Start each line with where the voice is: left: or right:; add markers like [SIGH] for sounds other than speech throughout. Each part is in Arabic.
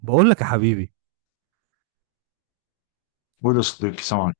right: بقول لك يا حبيبي.
left: بولو صديقي سامعك.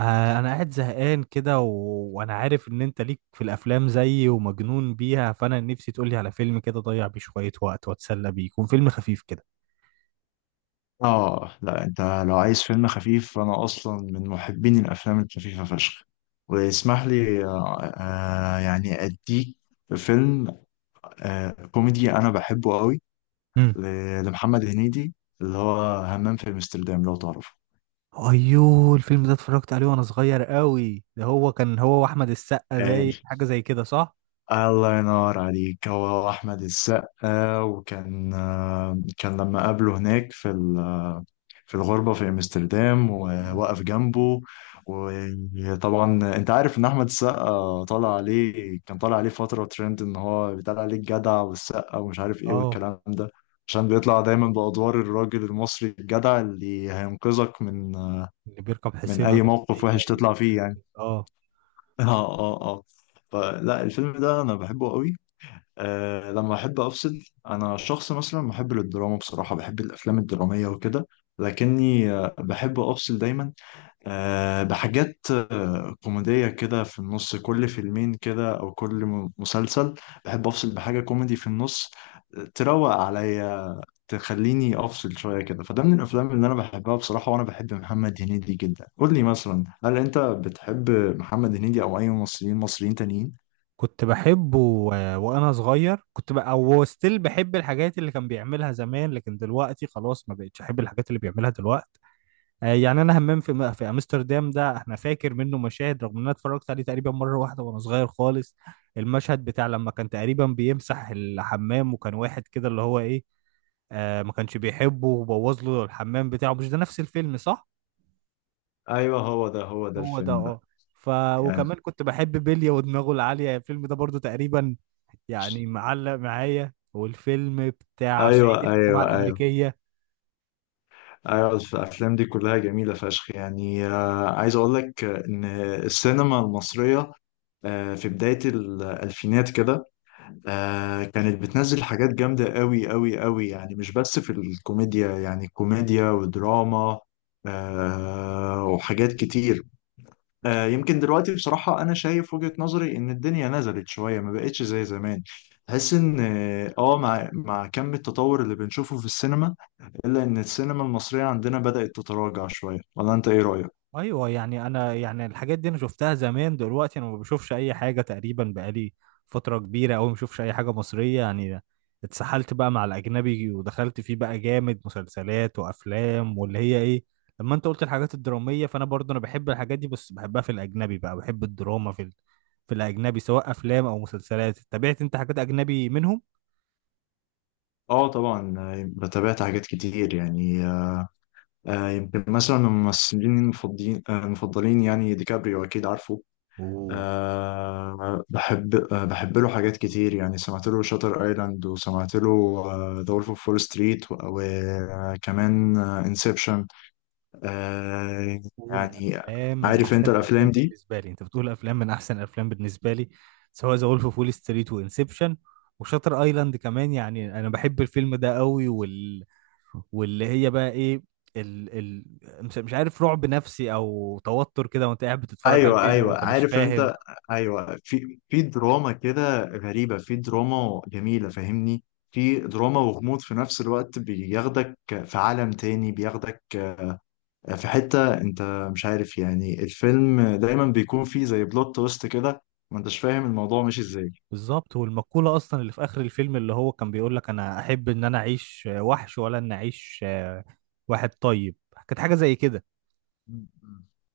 right: آه، انا قاعد زهقان كده وانا عارف ان انت ليك في الافلام زيي ومجنون بيها، فانا نفسي تقولي على فيلم كده ضيع بيه شوية وقت واتسلى بيه، يكون فيلم خفيف كده.
left: اه لا، انت لو عايز فيلم خفيف فانا اصلا من محبين الافلام الخفيفه فشخ. واسمح لي، يعني اديك فيلم كوميدي انا بحبه قوي
right: امم.
left: لمحمد هنيدي، اللي هو همام في امستردام لو تعرفه.
right: ايوه، الفيلم ده اتفرجت عليه وانا صغير قوي، ده هو كان هو واحمد السقا
left: قال
right: باين، حاجة زي كده صح؟
left: الله ينور عليك، هو احمد السقا، وكان كان لما قابله هناك في في الغربة في أمستردام
right: مم.
left: وواقف جنبه. وطبعا أنت عارف إن أحمد السقا طالع عليه، كان طالع عليه فترة ترند إن هو بيطلع عليه الجدع والسقا ومش عارف إيه
right: اه.
left: والكلام ده، عشان بيطلع دايما بأدوار الراجل المصري الجدع اللي هينقذك من
right: اللي بيركب
left: من
right: حصينة
left: أي
right: ده.
left: موقف
right: ايه
left: وحش
right: جاي
left: تطلع
right: مش
left: فيه
right: عارف
left: يعني.
right: إيه. اه.
left: [LAUGHS] آه آه آه فلا الفيلم ده أنا بحبه قوي. لما أحب أفصل، أنا شخص مثلا محب للدراما بصراحة، بحب الأفلام الدرامية وكده، لكني بحب افصل دايما بحاجات كوميدية كده في النص، كل فيلمين كده أو كل مسلسل بحب أفصل بحاجة كوميدي في النص تروق عليا، تخليني أفصل شوية كده. فده من الأفلام اللي أنا بحبها بصراحة، وأنا بحب محمد هنيدي جدا. قول لي مثلا، هل أنت بتحب محمد هنيدي أو أي ممثلين مصريين تانيين؟
right: كنت بحبه وانا صغير كنت بقى او ستيل بحب الحاجات اللي كان بيعملها زمان، لكن دلوقتي خلاص ما بقتش احب الحاجات اللي بيعملها دلوقتي. يعني انا همام في في امستردام ده احنا فاكر منه مشاهد، رغم ان انا اتفرجت عليه تقريبا مره واحده وانا صغير خالص. المشهد بتاع لما كان تقريبا بيمسح الحمام وكان واحد كده اللي هو ايه، ما كانش بيحبه وبوظ له الحمام بتاعه. مش ده نفس الفيلم صح؟
left: أيوه، هو ده هو ده
right: هو ده
left: الفيلم ده
right: اه. ف
left: يعني.
right: وكمان كنت بحب بيليا ودماغه العاليه، الفيلم ده برضو تقريبا يعني معلق معايا. والفيلم بتاع
left: ايوه،
right: صعيدي في الجامعه
left: ايوه، ايوه.
right: الامريكيه.
left: ايوه الافلام دي كلها جميله فشخ يعني. عايز اقول لك ان السينما المصريه في بداية الألفينات كده كانت بتنزل حاجات جامدة قوي قوي قوي، يعني مش بس في الكوميديا، يعني كوميديا ودراما وحاجات كتير. يمكن دلوقتي بصراحة أنا شايف وجهة نظري إن الدنيا نزلت شوية، ما بقتش زي زمان. تحس إن مع كم التطور اللي بنشوفه في السينما، إلا إن السينما المصرية عندنا بدأت تتراجع شوية. ولا أنت إيه رأيك؟
right: ايوه، يعني انا يعني الحاجات دي انا شفتها زمان، دلوقتي انا ما بشوفش اي حاجه تقريبا، بقالي فتره كبيره قوي ما بشوفش اي حاجه مصريه يعني. اتسحلت بقى مع الاجنبي، ودخلت فيه بقى جامد، مسلسلات وافلام واللي هي ايه. لما انت قلت الحاجات الدراميه، فانا برضه انا بحب الحاجات دي، بس بحبها في الاجنبي، بقى بحب الدراما في في الاجنبي، سواء افلام او مسلسلات. تابعت انت حاجات اجنبي منهم؟
left: آه طبعا، بتابعت حاجات كتير يعني. يمكن مثلا من الممثلين المفضلين يعني ديكابريو أكيد عارفه.
right: اوه.
left: بحب، له حاجات كتير يعني. سمعت له شاتر ايلاند، وسمعت له ذا وولف اوف فول ستريت، وكمان انسبشن. أه.
right: بتقول
left: يعني
right: افلام من
left: عارف
right: احسن
left: انت
right: الافلام
left: الافلام دي.
right: بالنسبه لي، انت بتقول افلام من احسن الافلام بالنسبه لي، سواء ذا وولف اوف وول ستريت وانسبشن وشاتر ايلاند كمان. يعني انا بحب الفيلم ده قوي، واللي هي بقى ايه، مش عارف، رعب نفسي او توتر كده، وانت قاعد بتتفرج على
left: ايوه،
right: الفيلم
left: ايوه،
right: وانت مش
left: عارف
right: فاهم.
left: انت. ايوه، في في دراما كده غريبه، في دراما جميله فاهمني، في دراما وغموض في نفس الوقت، بياخدك في عالم تاني، بياخدك في حتة انت مش عارف يعني، الفيلم دايما بيكون فيه زي بلوت تويست كده، ما انتش فاهم الموضوع ماشي ازاي.
right: بالظبط. والمقوله اصلا اللي في اخر الفيلم اللي هو كان بيقول لك: انا احب ان انا اعيش وحش، ولا ان اعيش واحد طيب. كانت حاجه زي كده.
left: مم.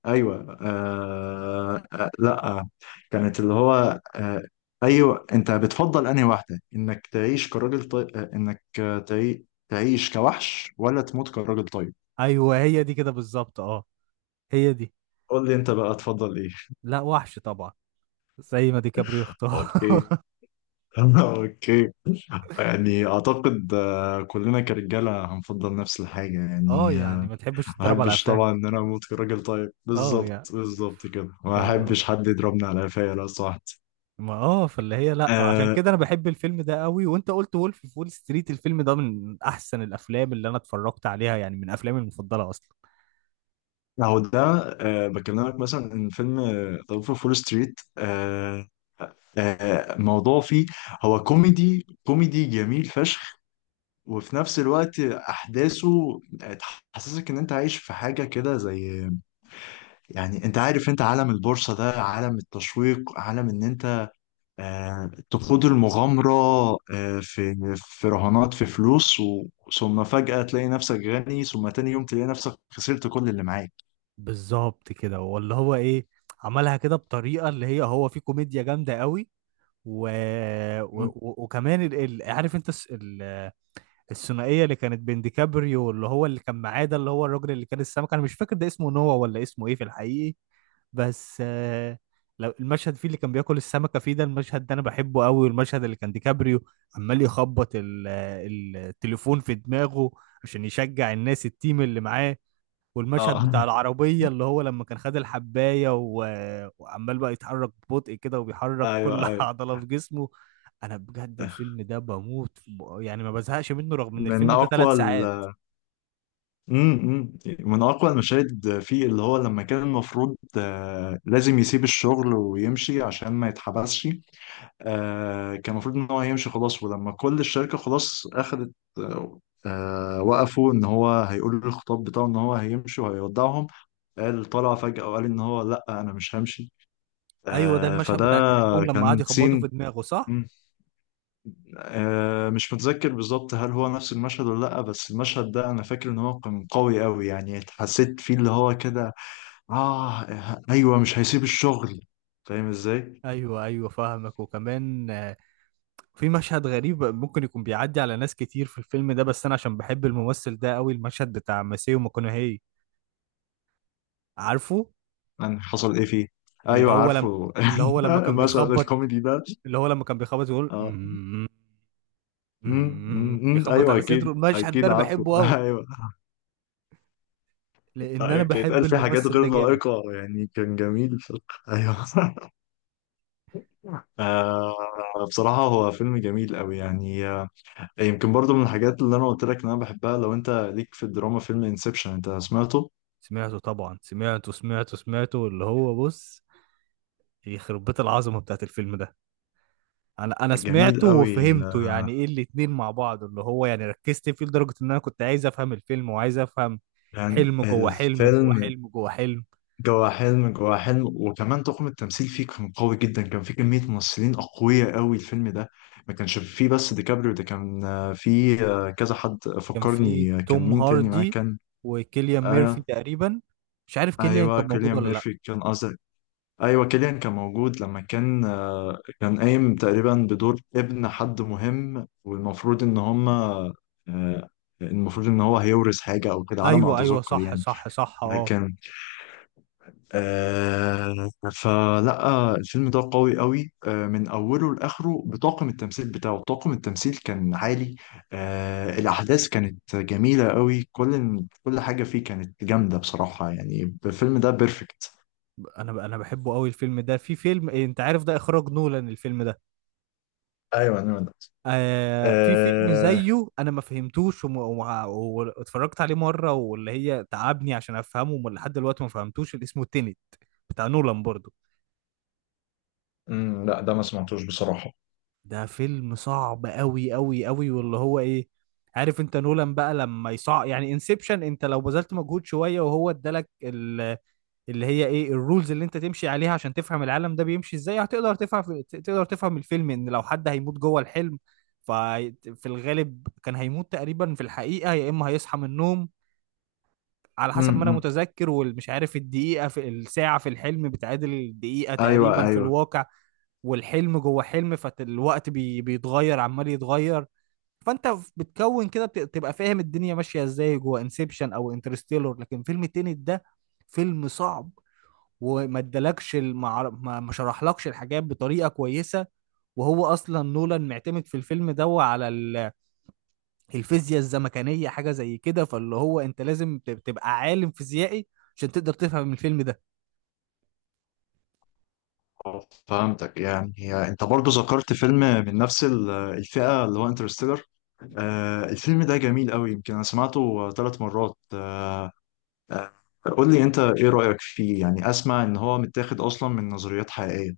left: ايوه لا، كانت اللي هو ايوه، انت بتفضل انهي واحدة، انك تعيش كراجل طيب انك تعيش كوحش ولا تموت كراجل طيب.
right: ايوه، هي دي كده بالظبط اه. هي دي.
left: قول لي انت بقى تفضل ايه.
right: لا، وحش طبعا. زي ما ديكابريو اختار.
left: اوكي.
right: [LAUGHS]
left: [LAUGHS] اوكي. يعني اعتقد كلنا كرجالة هنفضل نفس الحاجة
right: اه
left: يعني.
right: يعني ما تحبش
left: ما
right: تضرب على
left: احبش طبعا
right: قفاك.
left: ان انا اموت كراجل طيب،
right: اه
left: بالظبط،
right: يعني.
left: بالظبط كده، ما
right: فالله
left: احبش حد يضربني على قفايا لو سمحت.
right: ما فاللي هي لا، عشان
left: آه.
right: كده انا بحب الفيلم ده قوي، وانت قلت وولف في وول ستريت. الفيلم ده من احسن الافلام اللي انا اتفرجت عليها، يعني من افلامي المفضله اصلا.
left: اهو ده. بكلمك مثلا ان فيلم ظرف فول ستريت، موضوع فيه، هو كوميدي كوميدي جميل فشخ، وفي نفس الوقت احداثه تحسسك ان انت عايش في حاجه كده، زي يعني، انت عارف، انت عالم البورصه ده عالم التشويق، عالم ان انت تخوض المغامرة في في رهانات، في فلوس، و... ثم فجأة تلاقي نفسك غني، ثم تاني يوم تلاقي نفسك خسرت كل اللي معاك.
right: بالظبط كده واللي هو ايه، عملها كده بطريقه اللي هي هو في كوميديا جامده قوي. و...
left: مم.
right: وكمان عارف انت الثنائيه اللي كانت بين ديكابريو، اللي هو اللي كان معاه ده، اللي هو الراجل اللي كان السمك، انا مش فاكر ده اسمه نوا ولا اسمه ايه في الحقيقي. بس لو المشهد فيه اللي كان بياكل السمكه فيه، ده المشهد ده انا بحبه قوي. والمشهد اللي كان ديكابريو عمال يخبط التليفون في دماغه عشان يشجع الناس، التيم اللي معاه.
left: اه.
right: والمشهد
left: [LAUGHS]
right: بتاع العربية اللي هو لما كان خد الحباية وعمال بقى يتحرك ببطء كده، وبيحرك
left: ايوه،
right: كل [LAUGHS]
left: ايوه،
right: عضلة في جسمه. أنا بجد الفيلم ده بموت يعني ما بزهقش منه، رغم إن
left: من
right: الفيلم ده
left: اقوى
right: ثلاث
left: ال...
right: ساعات
left: مم، من اقوى المشاهد فيه، اللي هو لما كان المفروض لازم يسيب الشغل ويمشي عشان ما يتحبسش. كان المفروض ان هو هيمشي خلاص، ولما كل الشركه خلاص اخذت آه وقفوا ان هو هيقول الخطاب بتاعه ان هو هيمشي وهيودعهم. قال طلع فجاه وقال ان هو لا، انا مش همشي.
right: أيوه، ده المشهد
left: فده
right: بتاع التليفون لما قعد
left: كان
right: يخبطه
left: سين.
right: في دماغه صح؟
left: مم. مش متذكر بالظبط هل هو نفس المشهد ولا لا، بس المشهد ده انا فاكر ان هو كان قوي قوي يعني، حسيت فيه اللي هو كده. اه، ايوه، مش هيسيب الشغل، فاهم ازاي.
right: أيوه أيوه فاهمك. وكمان في مشهد غريب ممكن يكون بيعدي على ناس كتير في الفيلم ده، بس أنا عشان بحب الممثل ده قوي، المشهد بتاع ماسيو ماكونهي. عارفه؟
left: يعني حصل ايه فيه؟
right: اللي
left: ايوه
right: هو لما
left: عارفه.
right: اللي هو
left: [LAUGHS]
right: لما كان
left: المشهد
right: بيخبط
left: الكوميدي ده.
right: اللي هو لما كان بيخبط يقول:
left: اه.
right: "أمم،
left: أمم،
right: أمم"،
left: أمم، أمم،
right: بيخبط
left: ايوه،
right: على صدره.
left: اكيد
right: المشهد ده
left: اكيد
right: انا
left: عارفه.
right: بحبه قوي
left: [LAUGHS] ايوه.
right: لان انا
left: أيوة، كان
right: بحب
left: يتقال فيه حاجات
right: الممثل
left: غير
right: ده جامد.
left: لائقه يعني، كان جميل ف... ايوه. [LAUGHS] آه بصراحه هو فيلم جميل قوي يعني. يمكن برضو من الحاجات اللي انا قلت لك ان انا بحبها. لو انت ليك في الدراما، فيلم انسبشن انت سمعته؟
right: سمعته طبعا، سمعته سمعته سمعته اللي هو بص، يخرب بيت العظمه بتاعت الفيلم ده. انا
left: جميل
right: سمعته
left: قوي
right: وفهمته، يعني ايه الاتنين مع بعض، اللي هو يعني ركزت فيه لدرجه ان انا كنت عايز افهم الفيلم وعايز افهم.
left: يعني
right: حلم جوه حلم جوه
left: الفيلم،
right: حلم جوه حلم.
left: جوا حلم جوا حلم. وكمان طاقم التمثيل فيه كان قوي جدا، كان فيه كمية ممثلين أقوياء قوي الفيلم ده، ما كانش فيه بس ديكابريو ده، كان فيه كذا حد.
right: كان في
left: فكرني كان
right: توم
left: مين تاني معاه،
right: هاردي
left: كان
right: وكيليان ميرفي
left: آه،
right: تقريبا. مش عارف كيليان
left: أيوه
right: كان موجود
left: كيليان
right: ولا لا.
left: ميرفي كان قصدي. أيوه كيليان كان موجود، لما كان كان قايم تقريبا بدور ابن حد مهم، والمفروض إن هما آه، المفروض إن هو هيورث حاجة أو كده على ما
right: ايوه ايوه
left: أتذكر
right: صح
left: يعني.
right: صح صح اه.
left: لكن فلا الفيلم ده قوي قوي من اوله لاخره بطاقم التمثيل بتاعه، طاقم التمثيل كان عالي. الاحداث كانت جميله قوي، كل حاجه فيه كانت جامده بصراحه يعني. الفيلم ده بيرفكت.
right: انا بحبه قوي الفيلم ده. في فيلم إيه، انت عارف ده اخراج نولان الفيلم ده.
left: ايوه، ايوه، ده
right: في فيلم
left: آه
right: زيه انا ما فهمتوش واتفرجت عليه مره، واللي هي تعبني عشان افهمه، لحد دلوقتي ما فهمتوش، اللي اسمه تينت بتاع نولان برضو.
left: أمم، لا، ده ما سمعتوش بصراحه.
right: ده فيلم صعب قوي قوي قوي، واللي هو ايه، عارف انت نولان بقى لما يصع يعني. انسبشن انت لو بذلت مجهود شويه، وهو ادالك اللي هي ايه الرولز اللي انت تمشي عليها عشان تفهم العالم ده بيمشي ازاي، هتقدر تفهم. تقدر تفهم الفيلم ان لو حد هيموت جوه الحلم، ففي الغالب كان هيموت تقريبا في الحقيقة، يا اما هيصحى من النوم على حسب ما انا
left: امم
right: متذكر. والمش عارف، الدقيقة في الساعة في الحلم بتعادل الدقيقة
left: ايوه،
right: تقريبا في
left: ايوه،
right: الواقع، والحلم جوه حلم، فالوقت بيتغير عمال يتغير. فانت بتكون كده تبقى فاهم الدنيا ماشية ازاي جوه انسبشن او انترستيلر. لكن فيلم التاني ده فيلم صعب، وما ادالكش ما شرحلكش الحاجات بطريقه كويسه. وهو اصلا نولان معتمد في الفيلم ده على الفيزياء الزمكانيه، حاجه زي كده، فاللي هو انت لازم تبقى عالم فيزيائي عشان تقدر تفهم الفيلم ده.
left: فهمتك يعني. انت برضو ذكرت فيلم من نفس الفئه، اللي هو انترستيلر. الفيلم ده جميل قوي، يمكن انا سمعته ثلاث مرات. قول لي انت ايه رأيك فيه يعني. اسمع ان هو متاخد اصلا من نظريات حقيقية.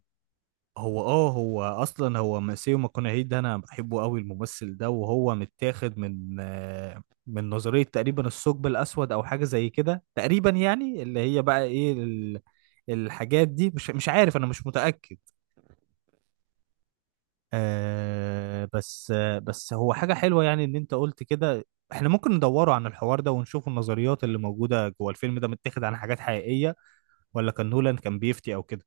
right: هو اه، هو اصلا هو ماسيو ماكونهي ده انا بحبه قوي الممثل ده. وهو متاخد من من نظريه تقريبا الثقب الاسود او حاجه زي كده تقريبا، يعني اللي هي بقى ايه الحاجات دي مش عارف، انا مش متاكد. بس هو حاجة حلوة يعني اللي انت قلت كده. احنا ممكن ندوره عن الحوار ده ونشوف النظريات اللي موجودة جوه الفيلم ده، متاخد عن حاجات حقيقية ولا كان نولان كان بيفتي او كده.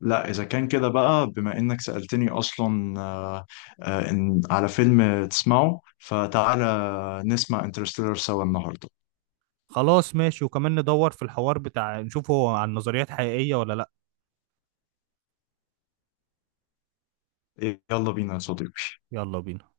left: لا اذا كان كده بقى، بما انك سألتني اصلا، إن على فيلم تسمعه فتعالى نسمع انترستيلر سوا النهاردة.
right: خلاص ماشي، وكمان ندور في الحوار بتاع نشوف هو عن نظريات حقيقية ولا لا.
left: يلا بينا يا صديقي.
right: يلا بينا.